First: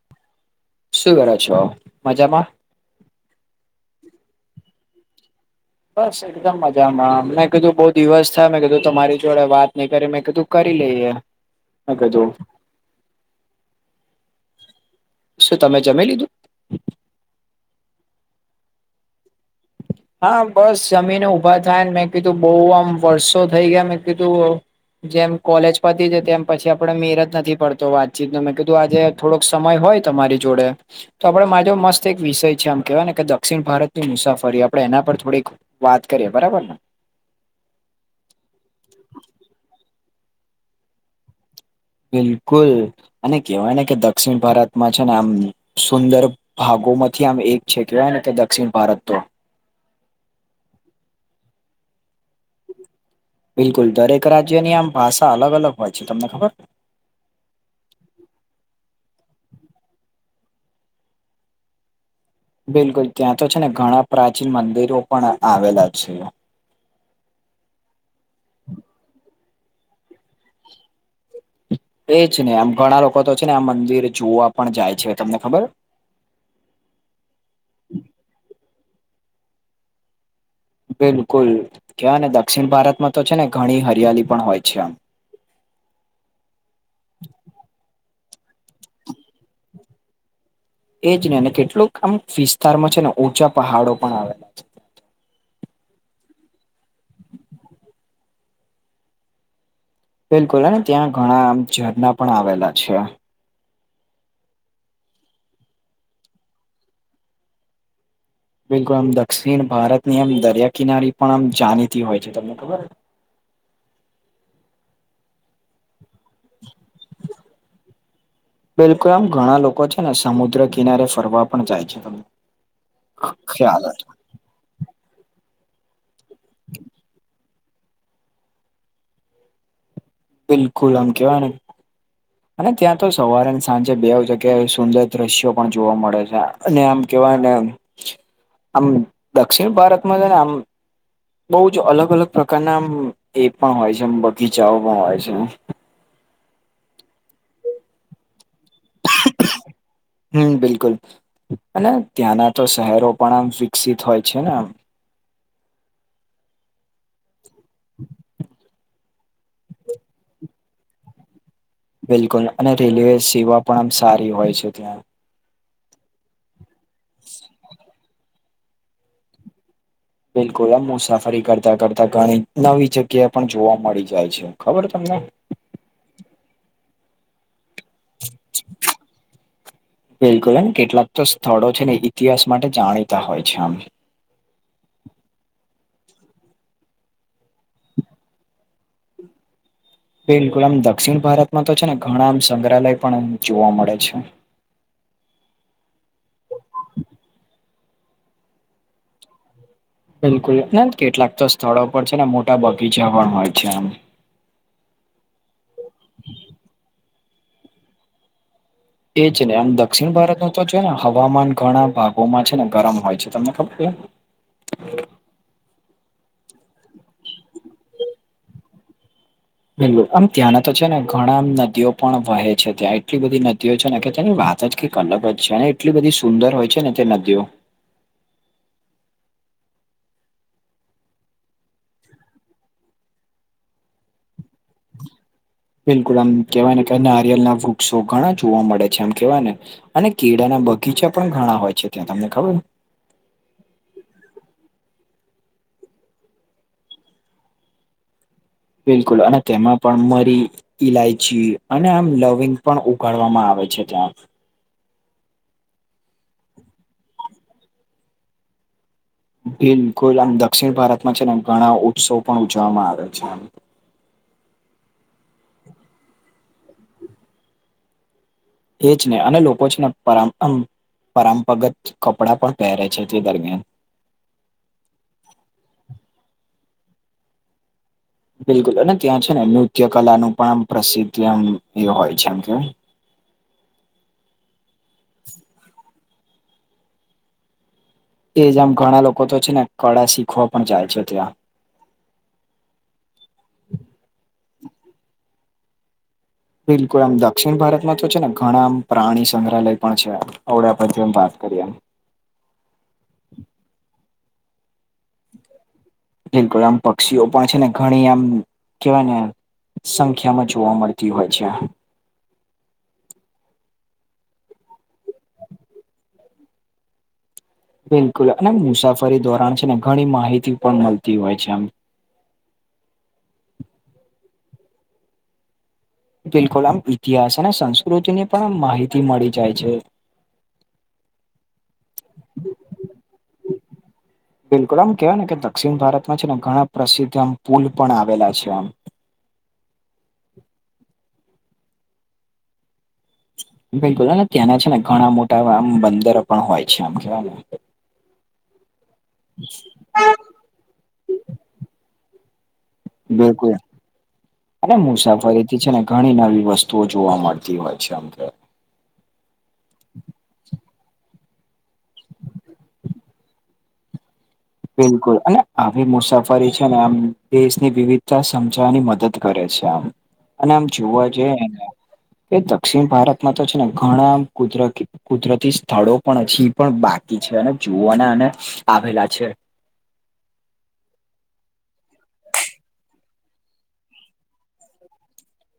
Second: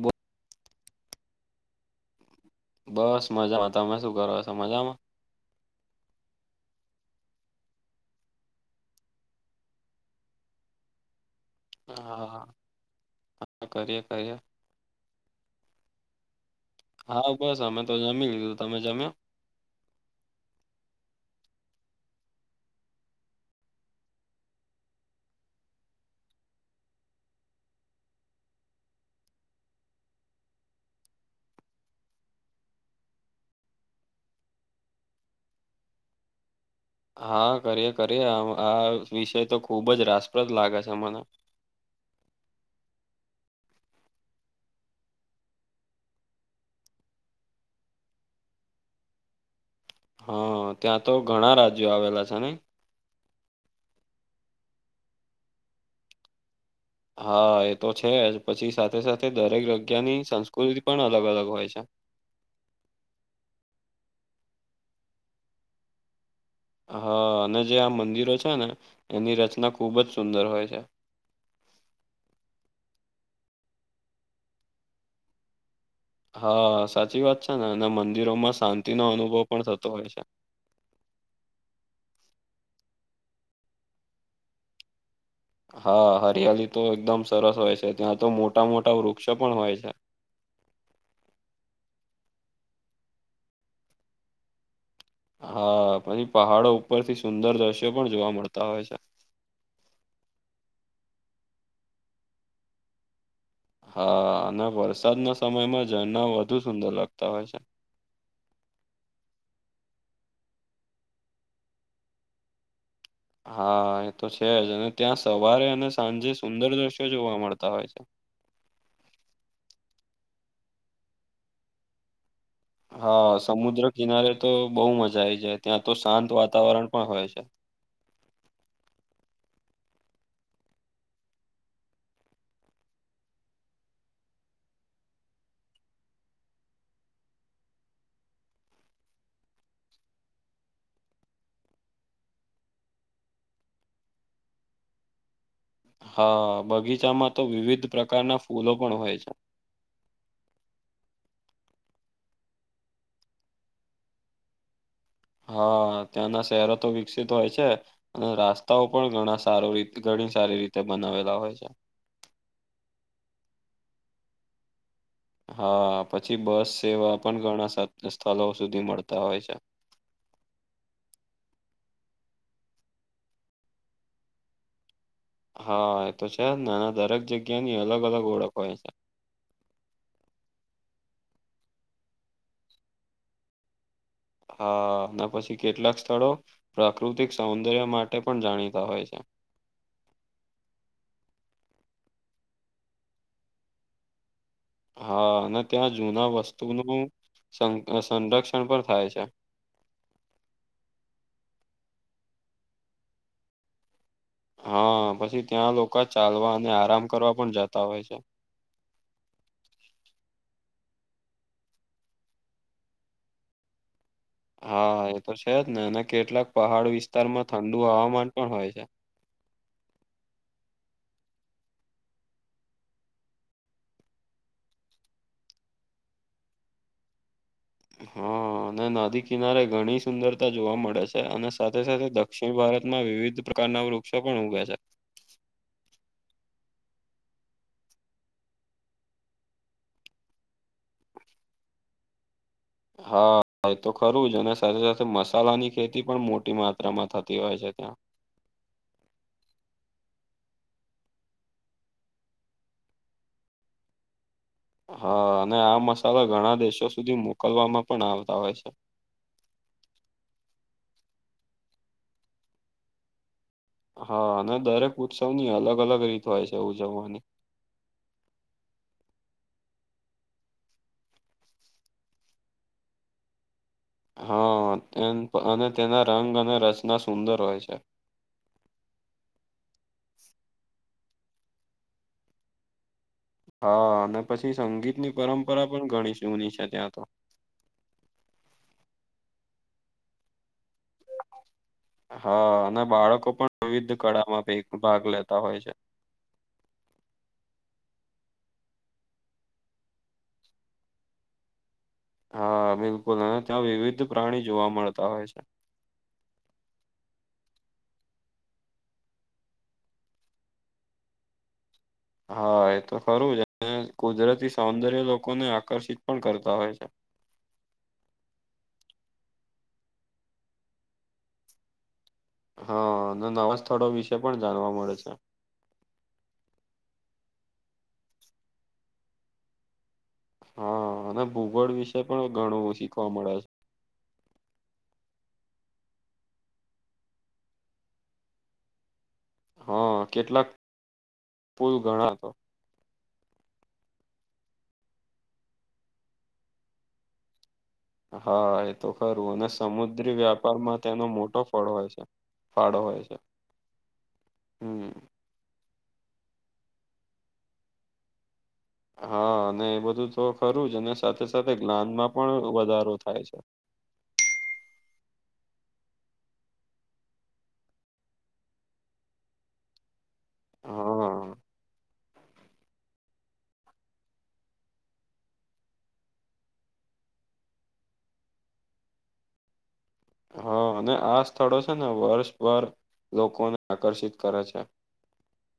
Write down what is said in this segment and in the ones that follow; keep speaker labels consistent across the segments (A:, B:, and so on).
A: બો
B: શું કરો છો? મજામાં?
A: બસ મજામાં. તમે શું કરો છો? મજામાં?
B: [unintelligible] એકદમ મજામાં. મેં કીધું બઉ દિવસ થયા, મેં કીધું તમારી જોડે વાત નઈ કરી, મેં કીધું કરી લઈએ. મેં
A: હા,
B: કીધું
A: હા, હા કરીએ, કરીએ.
B: શું તમે જમી લીધું?
A: હા, બસ અમે તો જમી લીધું. તમે જમ્યા?
B: હા બસ જમીને ઊભા થાયન, મેં કીધું બહુ આમ વર્ષો થઈ ગયા મેં કીધું જેમ કોલેજ પતી છે તેમ પછી આપડે મેળ જ નથી પડતો વાતચીત નો, મેં કીધું આજે થોડોક સમય હોય તમારી જોડે તો આપડે માજો મસ્ત એક વિષય છે, આમ કહેવાય ને કે દક્ષિણ ભારતની મુસાફરી આપ પણે એના પર થોડીક વાત કરીએ. બરાબર ને?
A: હા કરીએ, કરીએ. આમ આ વિષય તો ખુબ જ રસપ્રદ લાગે છે મને.
B: બિલકુલ. અને કહેવાય ને કે દક્ષિણ ભારતમાં છે ને આમ સુંદર ભાગો માંથી આમ એક છે કહેવાય ને કે દક્ષિણ ભારત તો.
A: હા ત્યાં તો ઘણા રાજ્યો આવેલા છે નહીં?
B: બિલકુલ દરેક રાજ્યની આમ ભાષા અલગ અલગ હોય છે, તમને ખબર
A: હા એ તો છે જ પછી સાથે સાથે દરેક જગ્યાની સંસ્કૃતિ પણ અલગ અલગ હોય છે.
B: બિલકુલ ત્યાં તો છેને, ઘણા પ્રાચીન મંદિરો પણ આવેલા છે.
A: હા અને જે આ મંદિરો છેને, એની રચના ખુબ જ સુંદર હોય છે.
B: એ જ ને આમ ઘણા લોકો તો છેને, આ મંદિર જોવા પણ જાય છે તમને ખબર
A: હા સાચી વાત છે ને અને મંદિરોમાં શાંતિનોો અનુભવ પણ થતો હોય છે.
B: બિલકુલ કહેવાયદક્ષિણ ભારતમાં તો છે ને ઘણી હરિયાળી પણ હોય છે, આમ
A: હા હરિયાલી તો એકદમ સરસ હોય છે, ત્યાં તો મોટા મોટા વૃક્ષો પણ હોય છે.
B: એજ ન અને કેટલુંક આમ વિસ્તારમાં છેને, ઓછા પહાડો પણ આવેલા
A: હા પછી પહાડો ઉપરથી સુંદર દ્રશ્યો પણ જોવા મળતા હોય છે.
B: બિલકુલ અને ત્યાં ઘણા ઝરણા પણ આવેલા છે.
A: હા અને વરસાદના સમયમાં ઝરણા વધુ સુંદર લાગતા હોય છે.
B: બિલકુલ આમ દક્ષિણ ભારતની આમ દરિયા કિનારી પણ આમ જાણીતી હોય છે, તમને ખબર
A: હા એ તો છે જ અને ત્યાં સવારે અને સાંજે સુંદર દ્રશ્યો જોવા મળતા હોય છે.
B: બિલકુલ આમ ઘણા લોકો છેને, સમુદ્ર કિનારે ફરવા પણ જાય છે.
A: હા સમુદ્ર
B: ખ્યાલ જ
A: કિનારે તો બહુ મજા આવી જાય ત્યાં તો શાંત વાતાવરણ પણ હોય છે.
B: બિલકુલ આમ કહેવાય ને અને ત્યાં તો સવારેને સાંજે બે જગ્યાએ સુંદર દ્રશ્યો પણ જોવા મળે છે, અને આમ કહેવાય ન
A: [inaudible]
B: આમ દક્ષિણ ભારતમા છે ને આમ બઉ જ અલગ અલગ પ્રકારના આમ એ પણ હોય છેબગીચાઓ પણ હોય છે.
A: હા બગીચામાં તો વિવિધ પ્રકારના ફૂલો પણ હોય છે.
B: હમ્મ બિલકુલ અને ત્યાંના તો શહેરો પણ આમ વિકસિત હોય છે ને આમ
A: હા ત્યાંના શહેરો તો વિકસિત હોય છે અને રાસ્તાઓ પણ ગણ. સારું રી ઘણી સારી રીતે બનાવેલા હોય છે.
B: બિલકુલ અને રેલવે સેવા પણ આમ સારી હોય છે ત્યા
A: હા પછી બસ સેવા પણ ઘણા સ્થળો સુધી મળતા હોય છે.
B: બિલકુલ આમ મુસાફરી કરતા કરતા ઘણી નવી જગ્યા પણ જોવા મળી જાય છે, ખબર તમને
A: હા એ તો છે નાના દરેક જગ્યાની અલગ અલગ ઓળખ હોય છે.
B: બિલકુલ એમ કેટલાક તો સ્થળો છે ને ઇતિહાસ માટે જાણીતા હોય છે, આમ
A: હા ના પછી કેટલાક સ્થળો પ્રાકૃતિક સૌંદર્ય માટે પણ જાણીતા હોય છે.
B: બિલકુલ આમ દક્ષિણ ભારતમાં તો છેને, ઘણા આમ સંગ્રહાલય પણ જોવા મળે છે.
A: હા અને ત્યાં જૂના વસ્તુનું સંરક્ષણ પણ થાય છે.
B: બિલકુલ ના કેટલાક તો સ્થળો પર છે ને મોટા બગીચા પણ હોય છે, આમ
A: હા પછી ત્યાં લોકો ચાલવા અને આરામ કરવા પણ જતા હોય છે.
B: એ જ નહી આમ દક્ષિણ ભારતના તો જો ને હવામાન ઘણા ભાગોમાં છે ને ગરમ હોય છે તમને ખબર છે.
A: હા એ તો છે જ ને અને કેટલાક પહાડ વિસ્તારમાં ઠંડુ હવામાન પણ હોય છે.
B: બિલકુલ આમ ત્યાંના તો છે ને ઘણા નદીઓ પણ વહે છે, ત્યાં એટલી બધી નદીઓ છે ને કે તેની વાત વાત જ કંઈક અલગ છે અને એટલી બધી સુંદર હોય છેને, તે નદીઓ
A: હા અને નદી કિનારે ઘણી સુંદરતા જોવા મળે છે, અને સાથે સાથે દ દક્ષિણ ભારતમાં વિવિધ પ્રકારના વૃક્ષો પણ ઉગે છે.
B: બિલકુલ આમ કેવાય ને નારિયળના વૃક્ષો ઘણા જોવા મળે છે, આમ કેવાય ને અને કેળાના બગીચા પણ ઘણા હોય છે, ત્યાં તમને ખબર
A: હા તો ખરું જ અને સાથે સાથે મસાલાની ખેતી પણ મોટી માત્રામાં થતી હોય છે, ત્યાં
B: બિલકુલ અને તેમાં પણ મરી ઈલાયચી અને આમ લવિંગ પણ ઉગાડવામાં આવે છે, ત્યા
A: હા અને આ મસાલા ઘણા દેશો સુધી મોકલવામાં પણ આવતા હોય છે.
B: બિલકુલ આમ દક્ષિણ ભારતમાં છેને, ઘણા ઉત્સવ પણ ઉજવવામાં આવે છે.
A: હા અને દરેક ઉત્સવની અલગ અલગ રીત હોય છે, ઉજવવાની
B: એ જ ને અને લોકો છે ને પર પરંપરાગત કપડાં પણ પહેરે છે તે દરમિયાન
A: હા એ અને તેના રંગ અને રચના સુંદર હોય છે.
B: બિલકુલને ત્યાં છે ને નૃત્ય કલા નું પણ પ્રસિદ્ધ એમ એ હોય છે એમ કે
A: હા અને પછી સંગીતની પરંપરા પણ ઘણી જૂની છે ત્યાં તો
B: એ જ આમ ઘણા લોકો તો છે ને કળા શીખવા પણ જાય છે ત્યાં
A: હા અને બાળકો પણ વિવિધ કળામાં ભાગ લેતા હોય છે.
B: બિલકુલ આમ દક્ષિણ ભારતમાં તો છે ને ઘણા આમ પ્રાણી સંગ્રહાલય પણ છે અડ પરથી વાત કરીએમ
A: હા બિલકુલ હ ત્યાં વિવિધ પ્રાણી જોવા મળતા હોય છે.
B: બિલકુલ આમ પક્ષીઓ પણ છે ને ઘણી આમ કેવાય ને સંખ્યા માં જોવા મળતી હોય છે.
A: હા એ તો ખરું છે અને કુદરતી સૌંદર્ય લોકોને આકર્ષિત પણ કરતા હોય છે.
B: બિલકુલ અને મુસાફરી દોરણ છે ને ઘણી માહિતી પણ મળતી હોય છે આમ
A: હા અને નવા સ્થળો વિશે પણ જાણવા મળે છે.
B: બિલકુલ આમ ઇતિહાસ અને સંસ્કૃતિની પણ માહિતી મળી જાય છે.
A: હા અને ભૂગોળ વિશે પણ ઘણું શીખવા મળે છે.
B: બિલકુલ આમ કેવાય ને કે દક્ષિણ ભારતમાં છે ને ઘણા પ્રસિદ્ધ આમ પુલ પણ આવેલા છે આમ
A: હા કેટલાક પુલ ગણા તો
B: બિલકુલ ત્યાંના છે ને ઘણા મોટા આમ બંદરો પણ હોય છે આમ કેવાય
A: હા એ તો ખરું અને સમુદ્રી વ્યાપારમાં તેનો મોટો ફળ હોય છે ફાળો હોય છે
B: બિલકુલ, અને
A: હમ્મ.
B: મુસાફરી છે ને ઘણી નવી વસ્તુઓ જોવા મળતી હોય છે અમ
A: હા અને એ બધું તો ખરું જ અને સાથે સાથે જ્ઞાનમાં પણ વધારો થાય છે.
B: બિલકુલ અને આવી મુસાફરી છે ને આમ દેશની વિવિધતા સમજાવની મદદ કરે છે આમ અને આમ જોવા
A: હા
B: જઈને એ દક્ષિણ ભારતમાં તો છે ને ઘણા કુદરતી કુદરતી સ્થળો પણ હછ એ પણ બાકી છે અને જોુવાને અને આવેલા છે.
A: હા અને આ સ્થળો છે ને વર્ષભર લોકોને આકર્ષિત કરે છે.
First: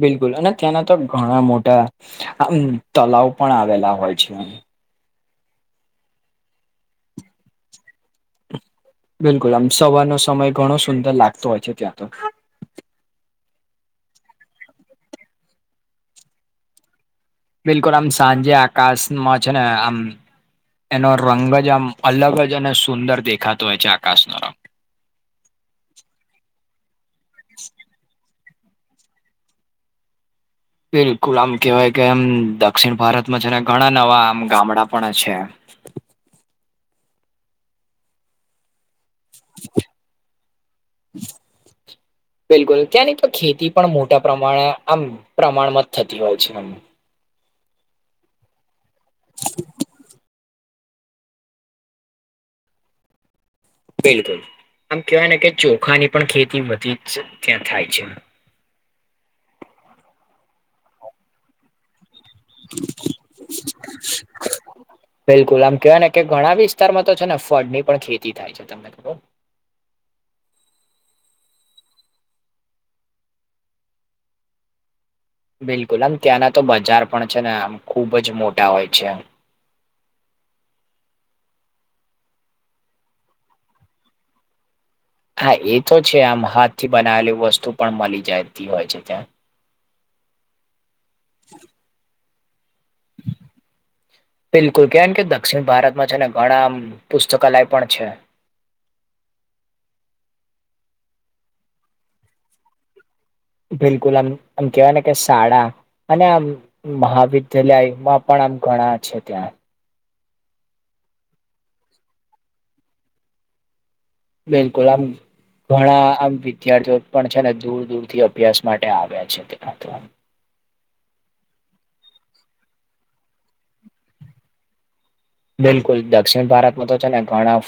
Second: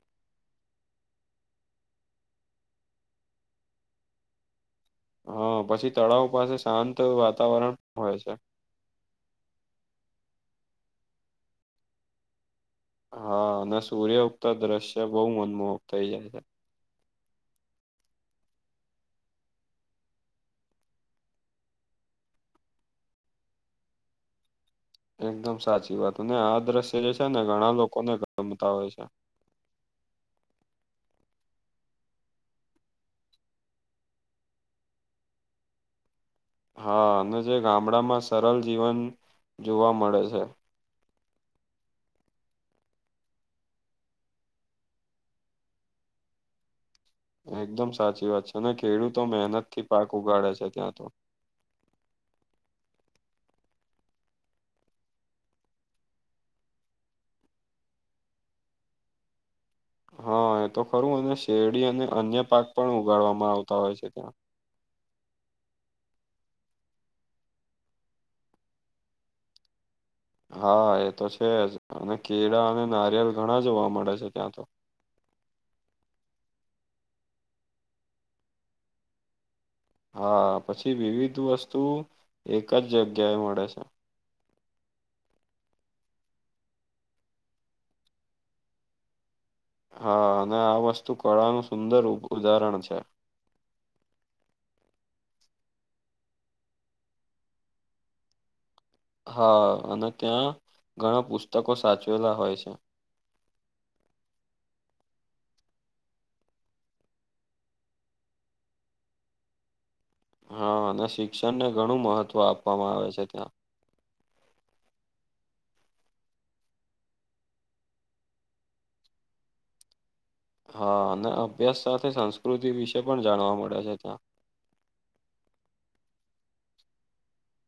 B: બિલકુલ અને ત્યાંના તો ઘણા મોટા આમ તલાવ પણ આવેલા હોય છે.
A: હા પછી તળાવ પાસે શાંત વાતાવરણ હોય છે.
B: બિલકુલ આમ સવારનો સમય ઘણો સુંદર લાગતો હોય છે ત્યાં તો
A: હા અને સૂર્ય ઉક્ત દ્રશ્ય બહુ મનમોહક થઇ જાય છે.
B: બિલકુલ આમ સાંજે આકાશમાં છે ને આમ એનો રંગ જ આમ અલગ જ અને સુંદર દેખાતો હોય છે આકાશનો રંગ
A: એકદમ સાચી વાત ને આ દ્રશ્ય જે છે ને ઘણા લોકોને ગમતા હોય છે
B: બિલકુલ આમ કેહેવાય કે એમ દક્ષિણ ભારતમાં છે ઘણા નવા આમ ગામડા પણ છે.
A: હા અને જે ગામડામાં સરળ જીવન જોવા મળે છે.
B: હમ બિલકુલ ત્યાંની તો ખેતી પણ મોટા પ્રમાણે આમ પ્રમાણમાં જ થતી હોય છે.
A: એકદમ સાચી વાત છે અને ખેડૂતો મહેનત થી પાક ઉગાડે છે ત્યાં તો
B: બિલકુલ આમ કેવાય ને કે ચોખાની પણ ખેતી બધી જ ત્યાં થાય છે.
A: હા એ તો ખરું અને શેરડી અને અન્ય પાક પણ ઉગાડવામાં આવતા હોય છે ત્યાં
B: બિલકુલ આમ કેહેવાય ને કે ઘણા વિસ્તારમાં તો છે ને ફળ ની પણ ખેતી થાય છે તમને
A: હા એ તો છે જ અને કેળા અને નારિયેલ ઘણા જોવા મળે છે ત્યાં તો
B: બિલકુલ આમ ત્યાંના તો બજાર પણ છે ને આમ ખુબ જ મોટા હોય છે
A: હા પછી વિવિધ વસ્તુ એક જ જગ્યાએ મળે છે.
B: હા એ તો છે આમ હાથ થી બનાવેલી વસ્તુ પણ મળી જતી હોય છે ત્યાં
A: હા અને આ વસ્તુ કળાનું સુંદર ઉદાહરણ છે.
B: બિલકુલ કેમ કે દક્ષિણ ભારતમાં છે ને ઘણા પુસ્તકાલય પણ છે
A: હા અને ત્યાં ઘણા પુસ્તકો સાચવેલા હોય છે
B: બિલકુલ આમ આમ કેવાય ને કે શાળા અને આમ મહાવિદ્યાલયમાં પણ આમ ઘણા છે ત્યાં
A: હા અને શિક્ષણને ઘણું મહત્વ આપવામાં આવે છે ત્યાં
B: બિલકુલ આમ. ઘણા આમ વિદ્યાર્થીઓ પણ છે ને દૂર દૂર થી અભ્યાસ માટે આવ્યા છે ત.
A: હા અને અભ્યાસ સાથે સંસ્કૃતિ વિશે પણ જાણવા મળે છે ત્યાં
B: બિલકુલ દક્ષિણ ભારતમાં તો છે ને ઘણા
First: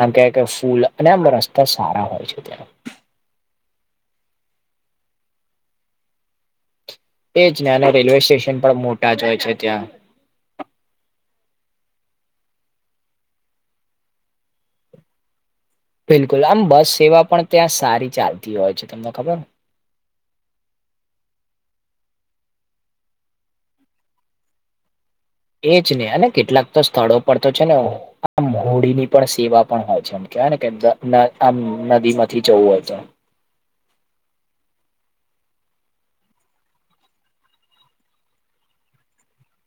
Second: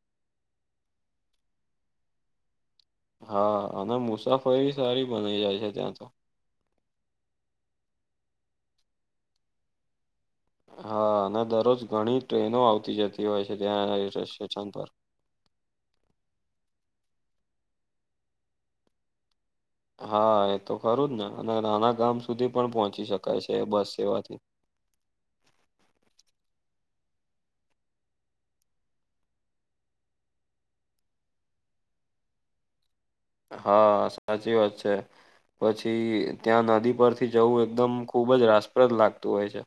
B: આમ ક કે ફૂલ અને આમ રસ્તા સારા હોય છે ત્યાં.
A: હા અને મુસાફરી સારી બનાઈ જાય છે ત્યાં તો.
B: એજ ને અને રેલવે સ્ટેશન પણ મોટા જ હોય છે ત્યાં
A: હા અને દરરોજ ઘણી ટ્રેનો આવતી જતી હોય છે ત્યાં સ્ટેશન પર
B: બિલકુલ આમ બસ સેવા પણ ત્યાં સારી ચાલતી હોય છે તમને ખબર
A: હા એ તો ખરું જ ને અને નાના ગામ સુધી પણ પહોંચી શકાય છે બસ સેવાથી
B: એજ ને અને કેટલાક તો સ્થળો પર તો છે ને આમ મોડી ની પણ સેવા પણ હોય છે એમ કેવાય ને કે આમ નદી માંથી જવું હોય તો.
A: હા સાચી વાત છે. પછી ત્યાં નદી પરથી જવું એકદમ ખુબ જ રાસપ્રદ લાગતું હોય છે.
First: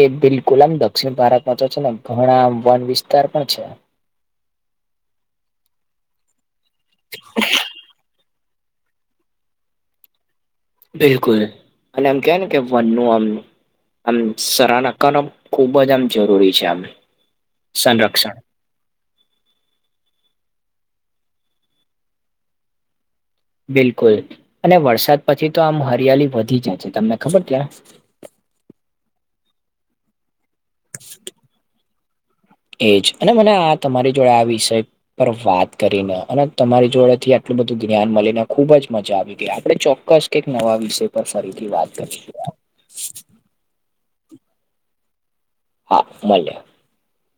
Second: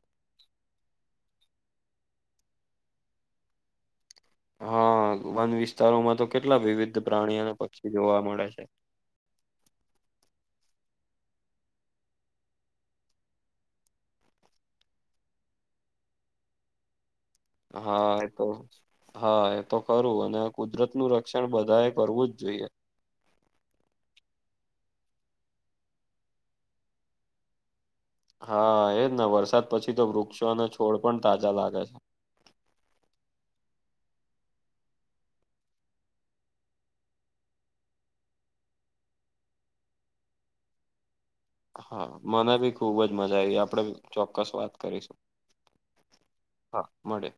B: એ બિલકુલ આમ દક્ષિણ ભારતમાં તો છે ને ઘણા વન વિસ્તાર પણ છે.
A: હા વન વિસ્તારોમાં તો કેટલા વિવિધ પ્રાણીઓને પક્ષી જોવા મળે છે.
B: બિલકુલ અને આમ કે ને કે વનનું આમ. આમ સરાહના કર ખુબ જ આમ જરૂરી છે આમ.
A: હા એ
B: સંરક્ષણ
A: તો. હા એ તો ખરું અને કુદરત નું રક્ષણ બધા એ કરવું જ જોઈએ.
B: બિલકુલ અને વરસાદ પછી તો આમ હરિયાલી વધી જાય છે તમને ખબર ત્યાં.
A: હા એજ ને વરસાદ પછી તો વૃક્ષો અને છોડ પણ તાજા લાગે છે.
B: એજ અને મને આ તમારી જોડે આ વિષય પર વાત કરીને અને તમારી જોડે થી આટલું બધું જ્ઞાન મળીને ખુબ જ મજા આવી ગઈ આપણે ચોક્કસ એક નવા વિષય પર ફરીથી. વાત
A: હા
B: કરીશું
A: મને બી ખુબ જ મજા આવી આપડે ચોક્કસ વાત કરીશું.
B: હા મલ્યા.
A: હા મળે.